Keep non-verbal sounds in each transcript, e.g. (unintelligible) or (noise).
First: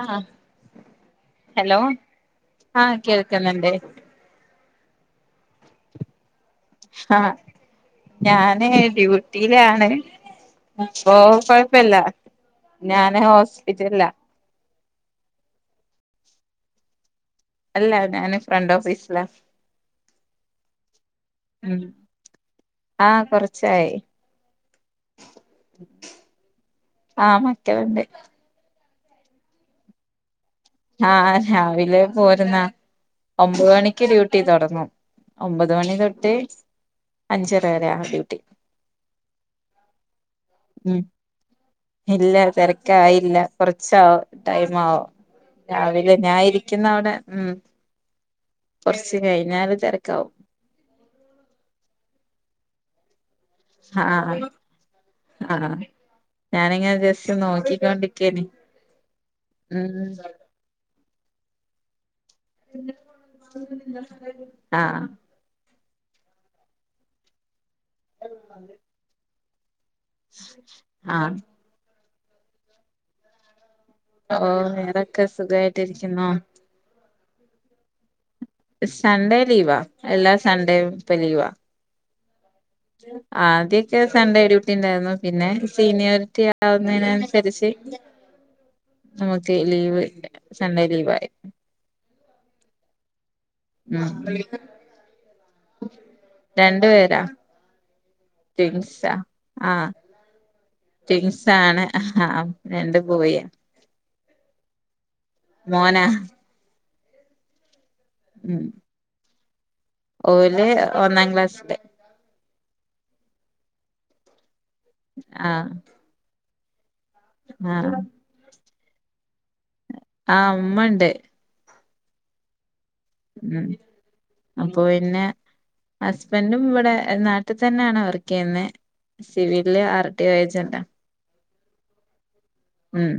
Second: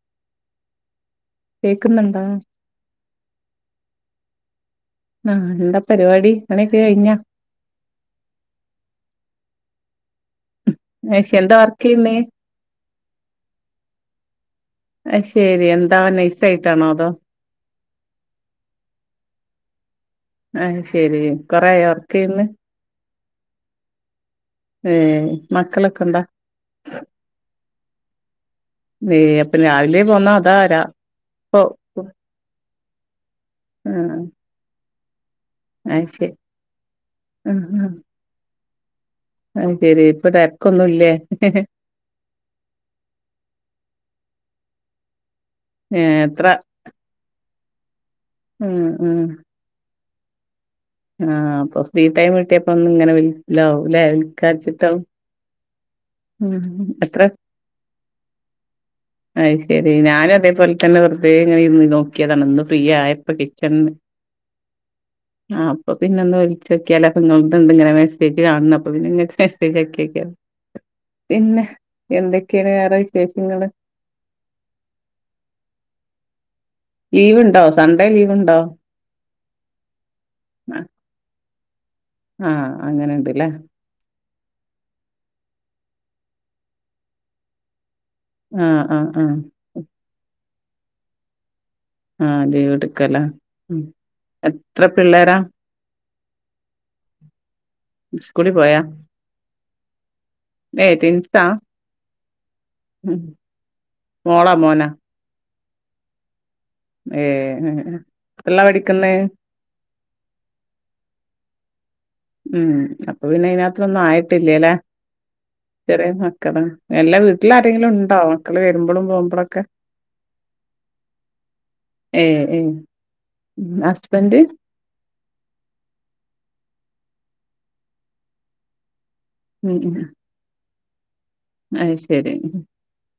ആഹ hello കേക്കുന്നുണ്ടോ ആഹ് കേൾക്കണിണ്ട്. ആഹ് എന്താ പരിപാടി? പണിയൊക്കെ കഴിഞ്ഞാ ആഹ് ഞാന് ഡ്യൂട്ടിയിലാണ്. ഇപ്പോ അയ്ശെ എന്താ വർക്ക് കൊഴപ്പില്ല ചെയ്യുന്നേ ഞാന് ഹോസ്പിറ്റലില. അയി ശെരി എന്താവാ നൈസായിട്ടാണോ അതോ? അല്ല ഞാന് ഫ്രണ്ട് ഓഫീസില. ആഹ് ശെരി കൊറേ ഉം ആയോ വർക്കെയ്ന്ന്? ആഹ് കുറച്ചായി. ഏഹ് മക്കളൊക്കെന്താ? ആഹ് മക്കളിണ്ട്. നെയ അപ്പൊ രാവിലെ പോന്നാ അതാ രാ ആഹ് ഇപ്പൊ രാവിലെ പോരുന്ന ഒമ്പ മണിക്ക് ആഹ് ഡ്യൂട്ടി തുടങ്ങു. ഒമ്പത് മണി അയ്ശെ തൊട്ട് അഞ്ചര വരെ ആണ് ഡ്യൂട്ടി. അത് ശെരി ഇപ്പ തിരക്കൊന്നും ഉം ഇല്ലേ? ഇല്ല തിരക്കായില്ല കുറച്ചാവ ടൈം ആവോ. രാവിലെ ഏഹ് ഞാ എത്ര ഇരിക്കുന്ന അവിടെ ഉം ഉം കൊറച്ച് ഉം കഴിഞ്ഞാല് തിരക്കാവും ആഹ് അപ്പൊ ഫ്രീ ടൈം കിട്ടിയപ്പോ ഒന്നും ഇങ്ങനെ വിലവാവൂല്ലേ ആഹ് വിൽക്കാചിട്ടാവും ആഹ് ഞാനിങ്ങനെ എത്ര ജസ്റ്റ് നോക്കിക്കോണ്ടിരിക്കേന് അത് ശെരി ഉം ഞാനും അതേപോലെ തന്നെ വെറതേ ഇങ്ങനെ ഇര്ന്ന് നോക്കിയതാണ് ഒന്ന് ഫ്രീ ആയപ്പൊ കിച്ചണ്ന്ന് ആഹ് ആഹ് അപ്പ പിന്നന്ന് വിളിച്ചോക്കിയലോ അപ്പോ നിങ്ങളുടെണ്ട് ഇങ്ങനെ മെസേജ് കാണുന്നു അപ്പ പിന്നെങ്ങക്ക് മെസേജക്കി നോക്കിയതാ ആഹ് പിന്നെ എന്തൊക്കെയാണ് വേറെ വിശേഷങ്ങള് ഓ ഏതൊക്കെ സുഖമായിട്ടിരിക്കുന്നോ? ലീവ്ണ്ടോ സൺഡേ ലീവ് ഉണ്ടോ സൺഡേ ലീവാ എല്ലാ സൺഡേയും ഇപ്പ ലീവാ ആഹ് അങ്ങനെണ്ട്ല്ലേ ആദ്യ യൊക്കെ സൺഡേ ഡ്യൂട്ടി ഉണ്ടായിരുന്നു പിന്നെ സീനിയോറിറ്റി ആവുന്നതിനനുസരിച്ച് ആഹ് ആഹ് ആഹ് നമുക്ക് ലീവ് സൺഡേ ലീവയി ആഹ് അതെ വിടുക്കല ഉം രണ്ട് പേരാ സ്കൂളിൽ പോയാ ടിൻസ ആഹ് ഏഹ് ട്വിൻസ് ട്വിൻസാ ആണ് രണ്ട് ബോയ് മോള മോന മോന ഏഹ് എത്രല്ല ഉം പഠിക്കുന്ന് ഓല് ഒന്നാം ക്ലാസ് ല് ഉം അപ്പൊ പിന്നെ അതിനകത്തൊന്നും ആയിട്ടില്ലല്ലെ ആഹ് എല്ലാ വീട്ടില ആരെങ്കിലും ആഹ് ഉണ്ടോ മക്കള് വരുമ്പോഴും പോകുമ്പോഴൊക്കെ ആഹ് ഉമ്മണ്ട് ഏഹ് ഏഹ് ഉം അ പ്പൊ പിന്നെ ഹസ്ബൻഡും ഇവിടെ നാട്ടിൽ തന്നെയാണ് വർക്ക് ചെയ്യുന്നത് സിവില് ആർടിഒ ഏജന്റാണ് അത്ശരി ഉം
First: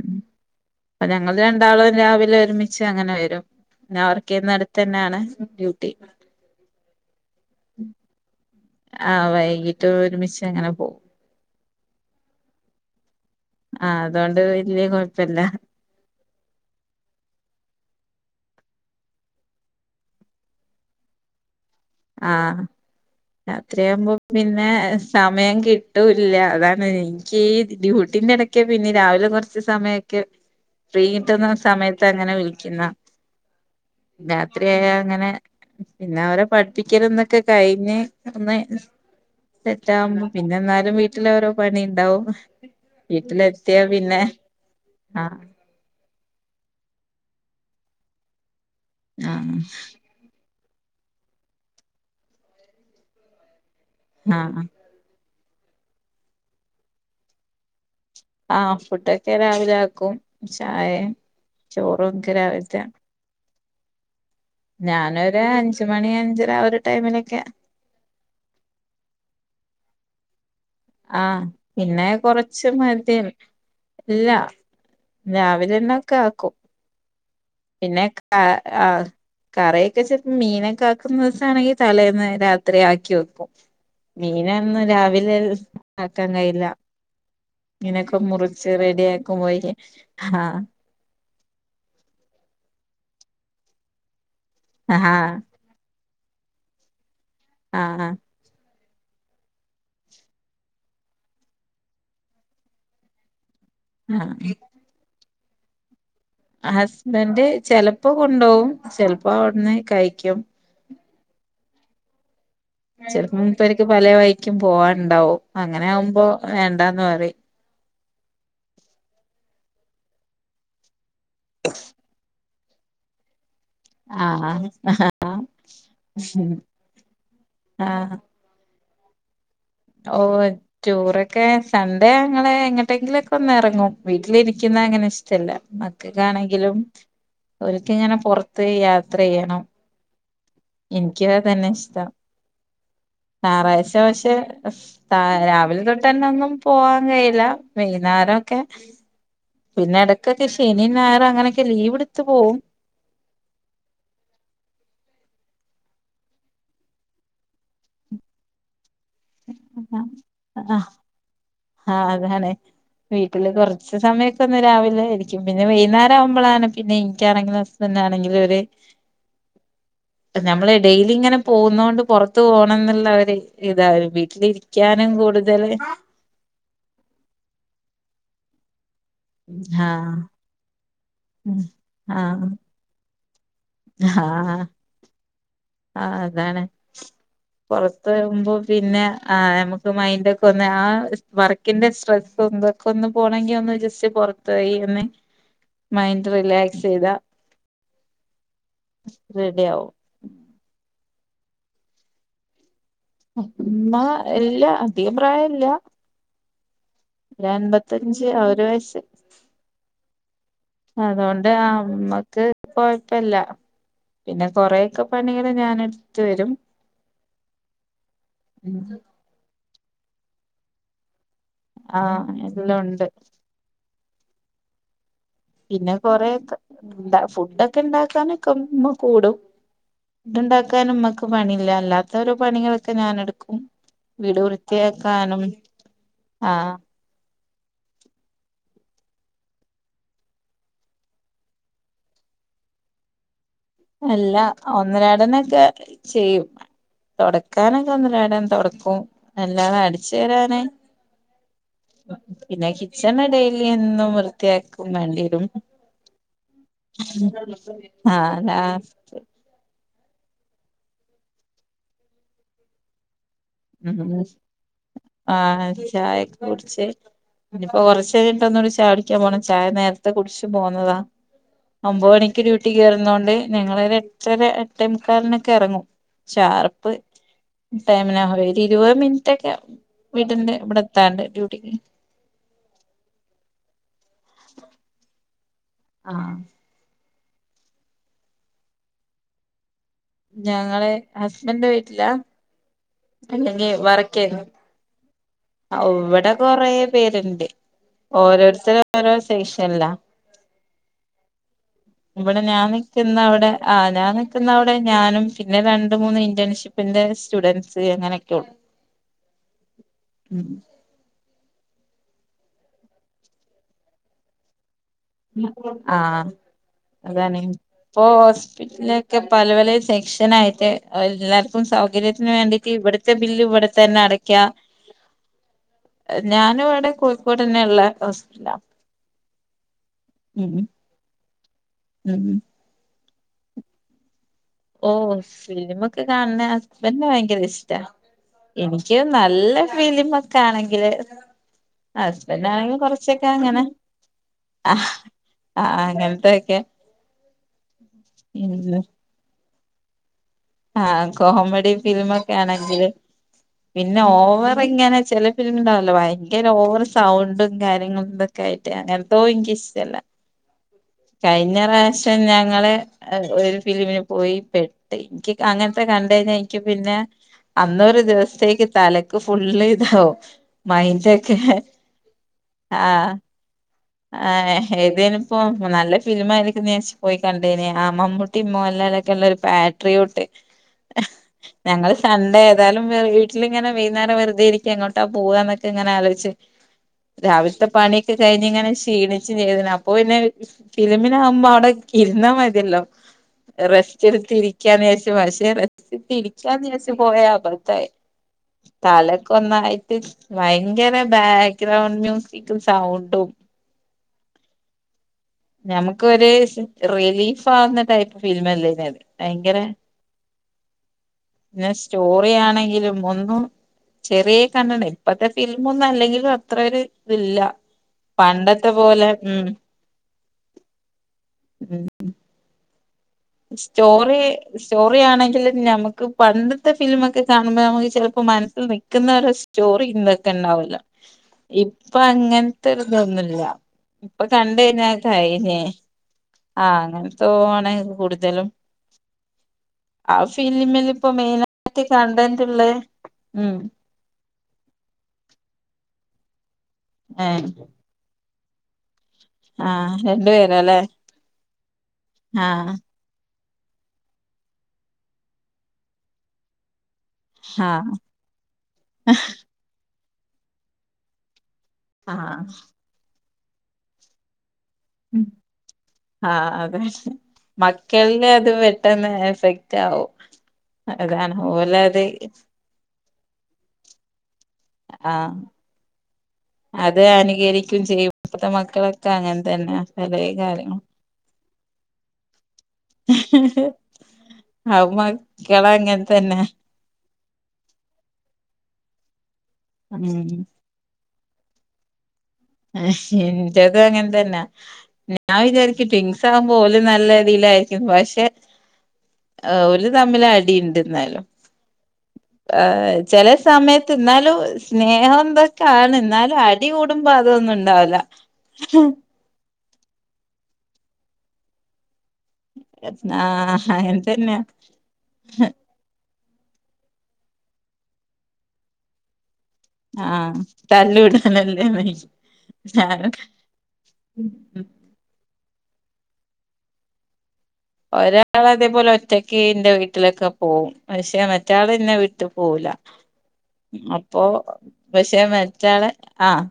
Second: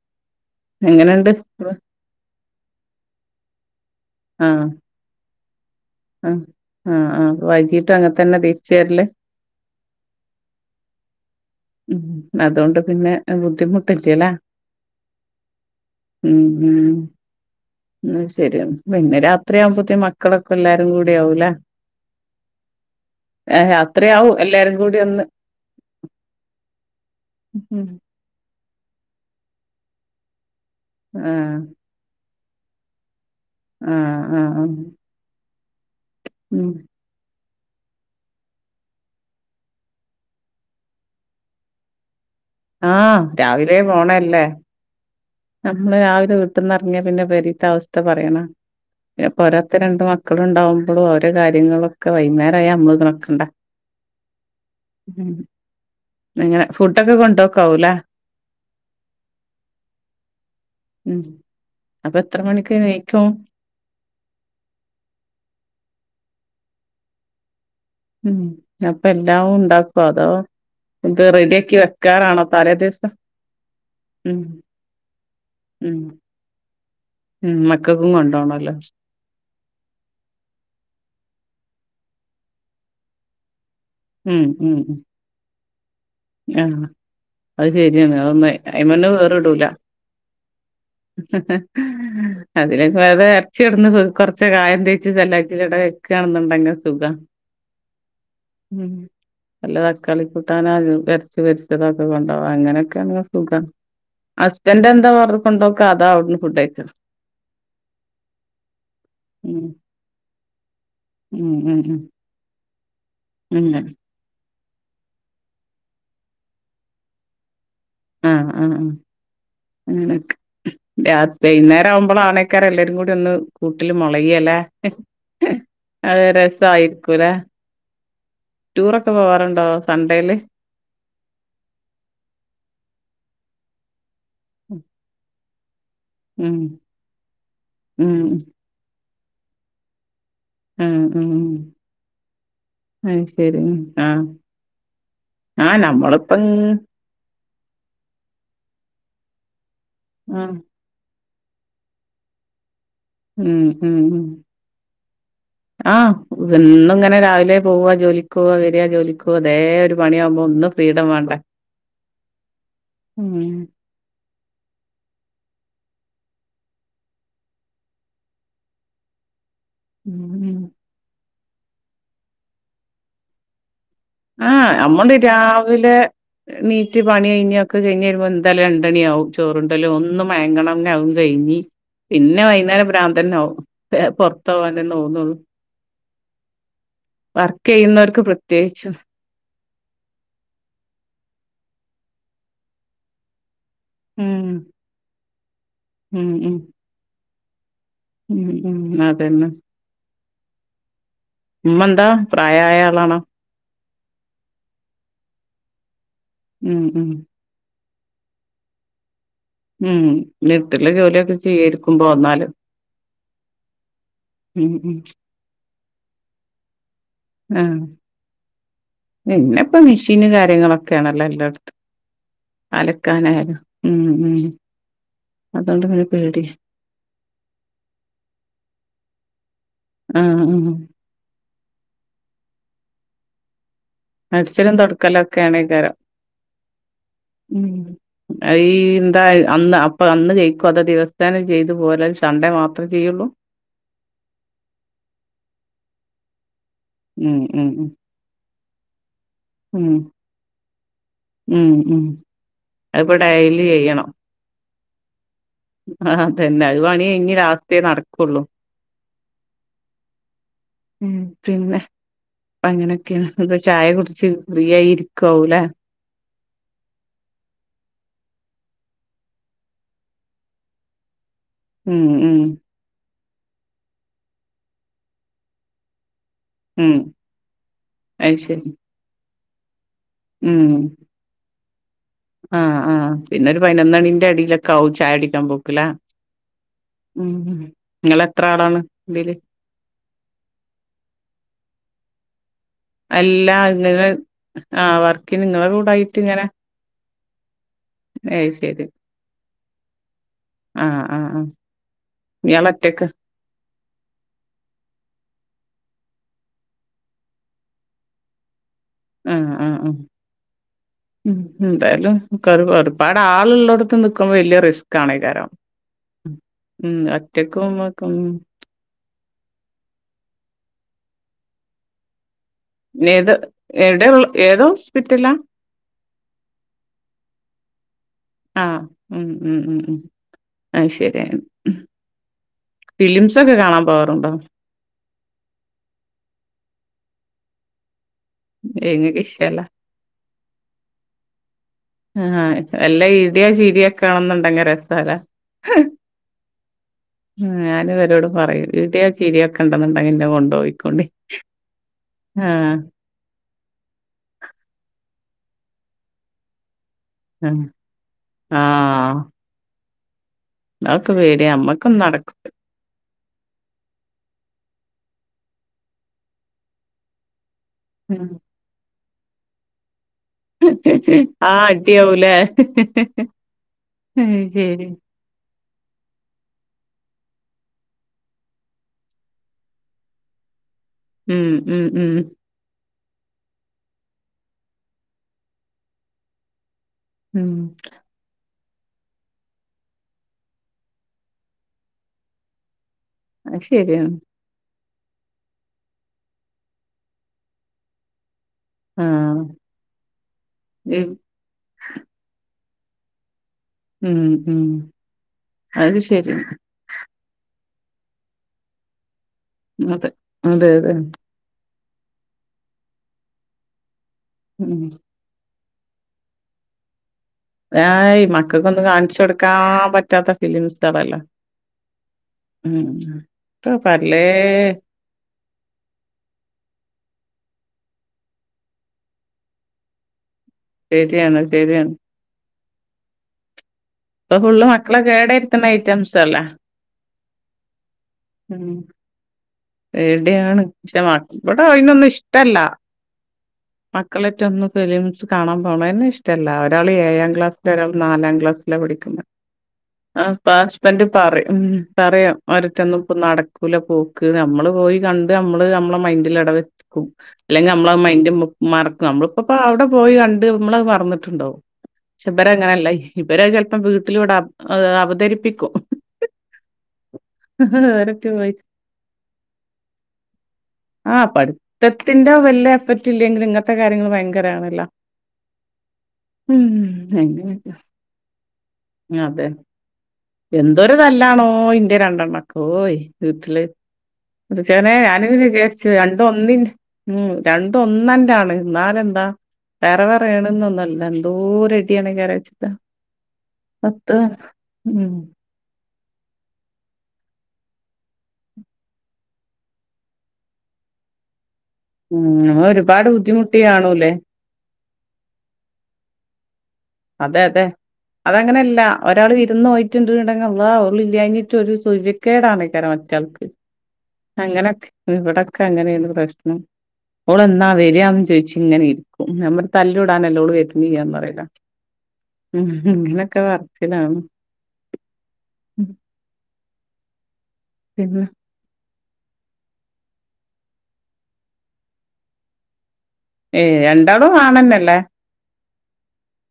അപ്പൊ ഞങ്ങൾ രണ്ടാളും രാവിലെ ഒരുമിച്ച് അങ്ങനെ വരും ഞ വർ ർക്കെയുന്ന ആഹ് അടുത്തന്നെയാണ് ആഹ് ആഹ് വൈകീട്ട് അങ്ങനത്തന്നെ തിരിച്ച് വരല് ആഹ് വൈകീ ട്ട് ഒരുമിച്ചങ്ങനെ പോകും ഉം അതൊണ്ട് പിന്നെ ആഹ് ബുദ്ധിമുട്ടില്ലല്ലേ അതോണ്ട് വല്യ കുഴപ്പല്ല ഉം ഉം ഉം ശരി പിന്നെ രാത്രിയാവുമ്പത്തേ മക്കളൊക്കെ എല്ലാരും കൂടിയാവൂലെ ആഹ് രാത്രിയാകുമ്പോ രാത്രിയാവും പിന്നെ എല്ലാരും കൂടി ഒന്ന് സമയം കിട്ട് ട്ടൂല്ല അതാണ് എനിക്ക് ഈ ഉം ഡ്യൂട്ടീന്റെ ഇടക്ക് പിന്നെ രാവിലെ കുറച്ച് സമയൊക്കെ ഫ്രീ കിട്ടുന്ന ആഹ് സമയത്ത് അങ്ങനെ വിളിക്കുന്ന ആഹ് ആഹ് രാത്രിയായ അങ്ങനെ പിന്നെ അവരെ ഉം പഠിപ്പിക്കലന്നൊക്കെ കഴിഞ്ഞ് ഒന്ന് സെറ്റവും പിന്നെ എന്നാലും വീട്ടില് ഓരോ പണി ഉണ്ടാവും ആഹ് വീട്ടിലെത്തിയ രാവിലെ പിന്നെ പോണല്ലേ ആഹ് നമ്മള് രാവിലെ വീട്ടന്ന്റങ്ങിയാ പിന്നെ പെരീത്ത അവസ്ഥ പറയണ പിന്നെ ആഹ് പൊരാത്തെ രണ്ട് മക്ക ക്കളുണ്ടാവുമ്പളും അവര് കാര്യങ്ങളൊക്കെ വൈന്നേരായ നമ്മളിതാക്കണ്ടെ ആഹ് അങ്ങനെ ഫുഡൊക്കെ കൊണ്ടോക്കാവൂല്ലെ ആഹ് ഫുണ്ടൊക്കെ രാവിലെ ആക്കും ചായേം ഉം ചോറും അപ്പൊ ക്കെ എത്ര മണിക്ക് രാവിൽത്തയാ എണീക്കും ഞാനൊര അഞ്ച് മണി ഒരഞ്ചര ആഒരു ടൈമിലൊക്കെ ഉം അപ്പം എല്ലാം ഉണ്ടാക്കോ അതോ ഇത് ആഹ് റെഡിയാക്കി പിന്നെ വെക്കാറാണോ കൊറച്ച് തലേ ദിവസം മതി എല്ലാ ഉം രാവിലെന്നെ ഉം ഒക്കെ ആക്കും ഉം പിന്നെ മക്കൾക്കും കാ കൊണ്ടോണല്ലോ ആഹ് കറിയൊക്കെ ചെലപ്പ മീനൊക്കെ ആക്കുന്ന ദിവസാണെങ്കി തലേന്ന് രാത്രി ആക്കി വെക്കും ഉം ഉം മീനൊന്നു രാവിലെ ആക്കാൻ കയ്യില്ല ആഹ് അത് ശരിയാണ് ഇങ്ങനൊക്കെ അതൊന്ന് മുറിച്ച് റെഡിയാക്കും പോയി ആഹ് അതിലൊക്ക എറച്ചി കൊടന്ന് കൊറച്ച് കായം ആഹ് തേച്ച് സല്ലാജി ഇവടെ വെക്കാണെന്ന്ണ്ടെങ്കി സുഖാ ആഹ് ആഹ് ഉം വല്ല തക്കാളി കൂട്ടാനാ (unintelligible) വെരച്ചുപൊരിച്ചതൊക്കെ കൊണ്ടാവാ അങ്ങനൊക്കെയാണെങ്കി സുഖ ആഹ് ഹസ്ബെന്റ് എന്താ വറ് കൊണ്ടോക്ക അതാവിട്ന്ന് ഹസ്ബന്റ് ചെലപ്പൊ കൊണ്ടോവും ചെലപ്പോ ഉം അവിടുന്ന് കഴിക്കും ഉം ഉം ഉം ചെലപ്പം അങ്ങനെ മൂപ്പര്ക്ക് പല വൈക്കും പോവാനുണ്ടാവും അങ്ങനെ ആവുമ്പോ വേണ്ടാന്ന് പറിം ആഹ് ആഹ് ആഹ് അങ്ങനെക്ക് രാത് വൈകുന്നേരം ആവുമ്പളാണ് ക്കാരം എല്ലാരും കൂടൊന്ന് കൂട്ടില് മോളയ്യാല്ലേ ആഹ് അത് രസായിരിക്കൂലെ ആഹ് ടൂറൊക്കെ പോവാറുണ്ടോ സൺഡേയില് ഓഹ് ടൂറൊക്കെ സൺഡേ ഞങ്ങള് എങ്ങട്ടെങ്കിലൊക്കെ ഒന്ന് എറങ്ങും വീട്ടിലിരിക്കുന്നതങ്ങനെ ഇഷ്ടല്ല ഉം മക്കൾക്കാണെങ്കിലും അവരക്ക് ഉം ഇങ്ങനെപൊറ ത്ത് യാത്രേയ്യണം ഉം ഉം ഇൻക്കും ഉം അതന്നെ ഇഷ്ടം അത് ശരി ഉം ഞായറാഴ്ച ആഹ് പഷേ ആഹ് ആഹ് രാവിലെ തൊട്ടന്നെ നമ്മളിപ്പം ഒന്നും പോ വാൻ കഴിയില്ല വൈന്നേരൊക്കെ പിന്നെ എടക്കെക്കെ ആഹ് ശനി ശനീം ഞായറു അങ്ങനൊക്കെ ലീവ് എടുത്ത് പോവും ഉം ഹും. ആഹ് എന്നുങ്ങനെ രാവിലെ പോവാ ജോലിക്ക് പോവാ വരാ ജോലിക്കോ ഓതേ ഒരു പണിയാവുമ്പൊ ഒന്നു ഫ്രീഡം വേണ്ടെ ആഹ് അതാണ് വീട്ടില് കൊർ ച്ച്സമയൊക്കെ ഒന്ന് രാവിലെ ഇരിക്കും പിന്നെ വൈന്നേരം ആവുമ്പളാണ് പിന്നെ എനിക്കാണെങ്കിലും ഹസ്ബന്റാണെങ്കിലും ഒര് ഉം നമ്മള് ഡെയിലി ഇങ്ങനെ പോവുന്നോണ്ട് പൊറത്ത്പോണോന്നുള്ള ഒര് ഇതാരു ആഹ് നമ്മണ്ട് രാവിലെ ണീറ്റ് പണി കഴിഞ്ഞ് ഒക്കെ കഴിഞ്ഞരുമ്പോ എന്താലും രണ്ടണിയാവും ചോറുണ്ടല്ലും ഒന്ന് മയങ്ങണം അതും കഴിഞ്ഞ് ഇഞ്ഞി ആഹ് പിന്നെ ആഹ് വൈകുന്നേരം പ്രാന്തന്നെനാവും ആഹ് പൊർത്തോവാനന്നെ തോന്നുള്ളു ആഹ് അതാണ് വർക്ക് ചെയ്യുന്നവർക്ക് പൊറത്തോവുമ്പ പ്രത്യേകിച്ചും പിന്നെ ആഹ് ഞമക്ക് മൈൻഡൊക്കൊന്ന് ആഹ് നമ്മക്ക് മൈന്റൊക്കെ ഒന്ന് വർക്കിന്റെ സ്ട്രെസ്സ് ഒന്തൊക്കെ ഒന്ന് പോണെങ്കി ഒന്ന് ജസ്റ്റ് ഉം പൊറത്തോയി ഒന്ന് ഉം മൈൻഡ് ഉം റിലാക്സ് ചെയ്താ ഉം ഉം അതന്നെ റെഡി ആവും ഉമ്മണ്ടാ പ്രായായ ആളാണോ ഉമ്മ ഇല്ല അധികം പ്രായല്ല ഉം ഉം ഒരൻപത്തഞ്ച് ആ ഒരു വയസ്സ് ഉം വീട്ടിലെ ജോലിയൊക്കെ ചെയ്യായ്രിക്കും പോന്നാല് കൊഴ്പ്പല്ല പിന്നെ ഉം ഉം കൊറെയൊക്കെ പണികള് ഞാനെട്ത്ത് വരും ആഹ് പിന്നെപ്പം മെഷീന് കാര്യങ്ങളൊക്കെയാണല്ലോ എല്ലാട് ആ എല്ലാം ഉണ്ട് അലക്കാനായാലും ഉം ഉം അതുകൊണ്ട് പിന്നെ പേടിയാ കൊറെയൊക്കെ ഇണ്ട ഫുഡൊക്കെണ്ടാക്കാനൊക്കെ ഇമ്മ കൂടും ഫുഡ് ആഹ് ആഹ് ഇണ്ടാക്കാനും ഇമ്മക്ക് പണില്ല അല്ലാത്തൊരോ പണികളൊക്കെ ഞാന്ട്ക്കും വീട് അടിച്ചലും തൊടക്കലൊക്കെ വൃത്തിയാക്കാനും ആണേക്കാരം ആഹ് ഉം അയീ എന്താത് അന്ന് അപ്പം അന്ന് ജയിക്കോ അതോ ദിവസേനേ ചെയ്ത് പോരത് സൺഡേ മാത്രം ചെയ്യോള്ളൂ അല്ല ഒന്നരാടൊന്നൊക്കെ ചെയ്യും ഉം ഉം ഉം തോടക്കാനൊക്കെ ഒന്നരാടം തോടക്കും അല്ലാതെ ഉം അടിച്ചേരാന് ഉം ഉം പിന്നെ അതിപ്പോ കിച്ചണ് ഡെയ്ലി ചെയ്യണം എന്നും വൃത്തിയാക്കും വേണ്ട്യരും ആഹ് അതന്നെ അത് പണ്യയിഞ്ഞ് രാത്രിയേ ആഹ് നടക്കോള്ളൂ ലാ ഉം പിന്നെ അങ്ങനെയൊക്ക്യാണ് ഒക്കെ ചായ ഉം കുടിച്ച് ഫ്രീയായി ഇരിക്കാവുലെ ആഹ് ചായൊക്കെ കുടിച്ച് ഇനിയിപ്പോ കൊറച്ചഴിഞ്ഞിട്ട് ഒന്നൂടിം ചായുടിക്ക്യൻ പോണം ചായ നേരത്തെ കുടിച്ച് പോന്നതാ ഉം ഒമ്പത് മണിക്ക് ഉം ഡ്യൂട്ടി കേറ്ന്നോണ്ട് ഞങ്ങളൊര് എട്ടര എട്ടമുക്കാല്നൊക്കെ എറങ്ങും ഷാർപ്പ് ഉം ടൈമിനാ അത് ഒരു ശരി ഇരുവത് മിൻറ്റൊക്കെ വീടിന്റെ ഉം ഇബടെത്താണ്ട് ഡ്യൂട്ടിക്ക് ആഹ് ആഹ് പിന്നൊരു പയിനൊന്നണിന്റെ എടിലൊക്കാവും ചായുടിക്കാൻ പോക്ക്ലെ ആഹ് മ്മ് മ്മ് നിങ്ങള് എത്ര ആളാണ് ഇതില് ഞങ്ങള് ഹസ്ബന്റെ വീട്ടിലാ അല്ലാ അല്ലെങ്കി ഇങ്ങനെ വർക്ക്യ്യ്ന്ന ആഹ് വർക്കിന് നിങ്ങളെ കൂടായിട്ട് ഇവടെ ഇങ്ങനെ കൊറേ പേര്ണ്ട് ഏയ് ഓരോര്ത്തര് ശരി ഓരോ സെഷൻലാ ആഹ് ആഹ് ആഹ് ഇവടെ ഞാൻ ഇയാള് ഒറ്റക്ക് നിക്ക്ന്നവടെ ആഹ് ഞാൻ നിക്ക്ന്നവ്ടെ ഞാനും പിന്നെ രണ്ട് മൂന്ന് ഇന്റേൺഷിപ്പിന്റെ സ്റ്റുഡൻസ് അങ്ങനെയൊക്കെള്ളൂ ആഹ് ആഹ് ആഹ് ഉം എന്തായാലും കൊറെ ഒര്പാടാള് ഉള്ളോട്ത്ത് നിക്കുമ്പോ വല്ല്യ റിസ് ക്കാണെക്കാരാം ആഹ് ഉം ഒറ്റക്കും (unintelligible) പിന്നൊക്കെ പലേ പലേ സെക്ഷനായിട്ട് എല്ലാർക്കും സൗകര്യത്തിന് വേണ്ടി ഇവട്ത്തെ ഏത് ബില്ല് ഇവടെ തന്നെ എവിടെ അടയ്ക്കാ ഏതോ ഹോസ്പിറ്റലാ ഞാന് ഇവടെ കോഴിക്കോടെന്നെള്ള ഹോസ്പ്പിറ്റലാ ആഹ് ഉം ഉം ഉം ഉം ഉംഉം അത് ശെരിയാ ഉം ഉം ഉം ഫിലിംസൊക്കെ കാണാൻ പോവാറ്ണ്ടോ ഓഹ് ഫിലിമൊക്കെ കാണ്ണെ ഹസ്ബന്റിന് ഭയങ്കര ഇഷ്ടാ എനിക്ക് ഇങ്ങക്ക് നല്ല ഇഷ്ടല്ല ഫിലിമൊക്കെ ആണെങ്കില് ആഹ് ഹസ്ബന്റാണെങ്കി വല്ല കൊറച്ചൊക്കെ ഇടിയോ അങ്ങനെ ചീരിയൊക്കെ ആണെന്നുണ്ടെങ്കി ആഹ് ആഹ് അങ്ങൻത്തൊക്കെ ഉം ഞാനും ഇവരോട് പറയും ഇട്യോ ചിരിയൊക്കെണ്ട്ന്ന്ണ്ടെങ്കി ഇന്നെ കൊ ആഹ് കോമഡി ഫിലിമൊക്കെ ആഹ് ആണെങ്കില് പിന്നെ ഓവറിങ്ങനെ ചെല ഫിലിംല് ഇണ്ടാവല്ലോ ഭയങ്കര ഓവർ സൗണ്ടും ആഹ് കാര്യങ്ങളും ഇതൊക്കായിട്ട് ആഹ് അങ്ങനത്തോ ഇൻക്ക് ഇഷ്ട്ടല്ല അതൊക്കെ പേടിയാ നമ്മക്കൊന്നും കഴിഞ്ഞറാശ്യം നടക്കും ഞങ്ങള് ഒരു ഫിലിമിന് പോയി പെട്ട് ഇക്ക് അങ്ങനത്തെ കണ്ട്ഴിഞ്ഞാ ഇക്ക് പിന്നെ അന്നൊരു ദിവസത്തേക്ക് തലക്ക് ഫുള്ള്താവും മൈന്റോക്കെ ആഹ് അടിയാവൂലേ അത് ആഹ് ആഹ് ശരി ഏതെയാലും ഇപ്പൊ നല്ല ഫിലിം ആയിരിക്കും ച് പോയി കണ്ടേനെ ആ മമ്മൂട്ടിം മോഹൻലാലൊക്കെ ഉള്ള ഒരു പാട്ട്രീട്ട് ഉം ഉം ഞങ്ങള് ഉം സൺഡേ എന്താലും വട്ടിലിങ്ങനെ വൈകേം വെറുതെ ഇരിക്കുംങ്ങോട്ടാ പോവുകന്നൊക്കെ ഇങ്ങനെ ആലോച്ച് ഉം രാവിലത്തെ പണിയൊക്കെ കഴിഞ്ഞ ഇങ്ങനെ ക്ഷിണിച്ചു ചെയ്തിണ് അപ്പൊ പിന്നെ ഫിലിമിനാകുമ്പോ അവിടെ കിരുന്നാ മതിയല്ലോ അത് ശരിയാണ് റസ്റ്റ്ടുത്തിരിക്കാന്നച് പക്ഷേ റ തിരിക്കാൻ ച് പോയ അപത്തആയി തലക്ക ആഹ് ഒന്നായിട്ട് ഭയങ്കര ബാഗ ഗ്രൗണ്ട് മ്യൂസിക് സൗണ്ടും ഉം ഉം അത് ഞമ്മക്കൊര് ശരി റിലീഫാവ്ന്ന ടൈപ്പ് ഫിലിമല്ലേനി അത് ഭയങ്കര അതെ അതെ അതെ പിന്നെ സ്റ്റോറി ആണെങ്കിലും ഒന്നും ചെറിയ കണ്ണട ഉം ഇപ്പത്തെ ഫിലിമ ഒന്നും അല്ലെങ്കും അത്ര ഒരു ഇതില്ല ഏ പണ്ടത്തെ മക്കൾക്കൊന്നും പോലെ കാണിച്ച ഉം കൊടുക്കാൻ പറ്റാത്ത ഫിലിം സ്റ്റാറല്ല ഉ പറലേ യാണെങ്കിൽ നമുക്ക് പണ്ടത്തെ ഫിലിമ ഒക്കെ കാണുമ്പോ നമുക്ക് ചിലപ്പോ മനസ്സിൽ നിൽക്കുന്ന ഒര് ചോറി ഇന്തൊക്കെ ഇണ്ടാവല്ലോ ശരിയാണ് ശരിയാണ് ഇപ്പൊ അങ്ങനത്തെ ഇതൊന്നുല്ല ഇപ്പൊ ഫുള്ള് കണ്ടഞ്ഞാ മക്കളെ കഴഞ്ഞേ കേടായിരുത്തുന്ന ഐറ്റംസ് അല്ലേ ആ അങ്ങനെ തോണടു ഉം ഫിലിമിൽ എടെയാണ്ക്ഷ ഇപ്പോ ഇവിട മെയിനായിട്ട് അയിനൊന്നും കണ്ടന്റ് ഇഷ്ടല്ല ഉള്ളെ ഉം മക്കളെറ്റ ഒന്ന് ഫിലിംസ് കാണാൻ പോകണെ ഇഷ്ടല്ല ഒരാൾ ഏ ഏഴാം ക്ലാസ്സൽ ഒരാൾ നാലാം ക്ലാസ്സില പടിക്കുന്നത് ആ ആ രണ്ടു പേരാല്ലേ ഹസ്ബന്ഡറ് പറയും ഉ തറയാം ആ അരട്ടൊന്നും ഇ നടക്കൂല പോക്ക് നമ്മള് പോയി കണ്ട് നമ്മള് നമ്മളെ മൈന്ഡൽ അടവെക്കും അല്ലെങ്കി ആ നമ്മളെ മയിന്റെമാർക്ക് നമ്മളിപ്പോ അവിടെ പോയി കണ്ട് നമ്മള മന്നിട്ടുണ്ടാവും ആ ഇബര അങ്ങനെല്ല ഇവരെ ചിലപ്പം വീട്ടില ഇട ആ അതെ മക്കളിൽ അവരൊക്കെ പോയി അത് വ പെട്ട എഫക്റ്റ് ആവും ആ അതാണ് ഓലെ അത് പഠിത്തത്തിന്റെോ വല്ല എഫക്റ്റ് ഇല്ലെങ്കിൽ ഇങ്ങനത്തെ കാര്യങ്ങൾ ഭയങ്കരാ ആഹ് അത് അങ്ങനെയൊക്കെ അനുകരിക്കും ചെയ്യുമ്പത്തെ മക്കളൊക്കെ അങ്ങനെ അതെ തന്നെല എന്തൊരു തല്ലാണോ ഇന്റെയ രണ്ടെണ്ണക്കോയ് വീട്ടില് അ അത് ചേനേ ഞാനി മക്കള് വിചാരിച്ചു അങ്ങനെ രണ്ട തന്നെ ഒന്നിൻ ഉം രണ്ട ഒന്നണ്ടാണ് എന്നാല എന്താ വേറെ വേറെ ഉം ണന്നൊന്നുംല്ല എന്തൂര ണ കാര എന്റെതും അങ്ങനെ തന്നെ ഉം ഞാൻ വിചാരിക്കിട്ടും ഉസം പോലും നല്ല രതിലായിരിക്കു പക്ഷെ ആ ഒല് തമ്മില അടി ഉണ്ട ഇന്നാലും ഉം ആ നമ്മൾ ഒരുപാട് ചെല ബുദ്ധിമുട്ടി സമയത്ത് കാണൂലേ എന്നാലും സ്നേഹം എന്തൊക്കെണ് എന്നാലും അടി കൂടമ്പ അതെ അതെ അതങ്ങനെയല്ല ഒരാൾ വിരുന്ന് പോയി ടങ്ങള്ളാഹ് ഒരു കേടാണ്ക്കാര മറ്റൾക്ക് ആഹ് അങ്ങനെ തന്നെയാ അങ്ങനെ ഇവിടക്കെ അങ്ങനെയാണ് പ്രശ്നം ഓള് എന്നാ വരിയാന്ന് ചോയിച്ചു ഇങ്ങനെ ഇരിക്കും നമ്മ തല്ലടാനല്ലോ ആഹ് ഓള് വരണില്ല പറിം (unintelligible) ഉം ഇങ്ങനൊക്കെ പറച്ചിലാണ് ഉം പിന്നെ ഒരാള അതേപോലെ ഒറ്റക്ക് ന്റെ വീട്ടിലൊക്കെ പോവും പക്ഷെ മറ്റാള് ഇന്നെ വിട്ട് പോവൂല ഏഹ് അപ്പൊ രണ്ടാളും ആണന്നല്ലേ പക്ഷേ മറ്റാളെ ആഹ്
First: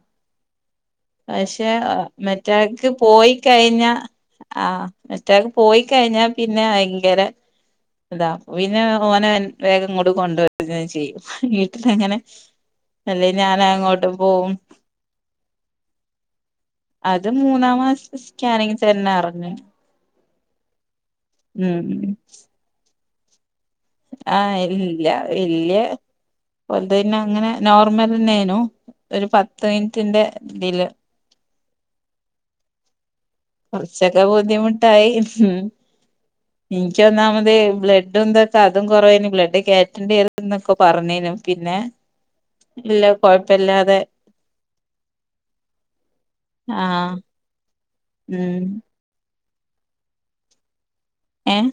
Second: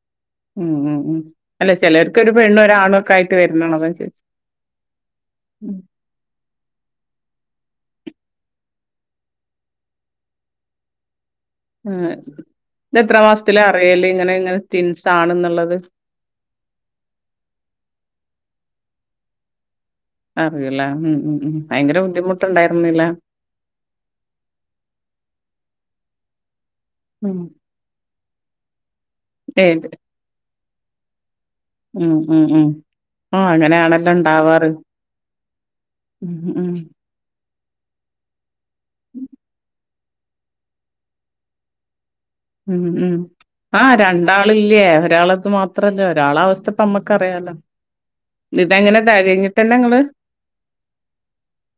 ഉം ഉം ഉം പക്ഷെ അല്ല ചെലർക്ക് ഒരു പെണ്ണും മറ്റാക്ക് ഒരാണും ഒക്കെ പോയി ആയിട്ട് വരുന്നാണ് കഴിഞ്ഞ അതാ ചോയിച്ചെ ആഹ് മറ്റാക്ക് പോയി കഴിഞ്ഞാ പിന്നെ ഭയങ്കര താ പിന്നെ ഓനെ വേഗംങ്ങട്ട് കൊണ്ടുവരും ചെയ്യും ആ വീട്ടിലങ്ങനെ അല്ലെ ഞാൻ ഇതെത്രാമാസത്തിലാ അങ്ങോട്ട് അറിയല്ങ്ങനെ പോവും ഇങ്ങനെ ട്വിൻസാണെന്നുള്ളത് അത് മൂന്നാം മാസത്തെ സ്കാനിങ് തന്നെ അറിഞ്ഞു അറിയുംലേ ഉം ഉം ഉം ഭയങ്കര ബുദ്ധിമുട്ടുണ്ടായിരുന്നില്ലേ ആഹ് ഇല്ല വല്യ ഉം ഓൽതിന്നങ്ങനെ നോർമലെന്നേനു ഒരു പത്ത് ഏത് മിനിറ്റിന്റെ തില് ഉം ഉം ഉം ആ അങ്ങനാണല്ലോ കൊറച്ചൊക്കെ ണ്ടാവാറ് ബുദ്ധിമുട്ടായി ഉം ഉം ക്കൊന്നാമത് ബ്ലഡ്ഡും തൊക്ക അതും കുറവേന് ബ്ലഡ് കേ റ്റണ്ടേരുംന്നൊക്കെ പർഞ്ഞീനു പിന്നെ ഉം ല്ല ഉം കൊഴ് ആഹ് രണ്ടാളില്ലേ ഒരാളത് മാത്രല്ല ആഹ് ഒരാളവസ്ഥപ്പമ്മക്കറിയാലോ ഉം ഇങ്ങട്ട് എങ്ങനെ തകഞ്ഞിട്ടന്നെ നിങ്ങള് ഏ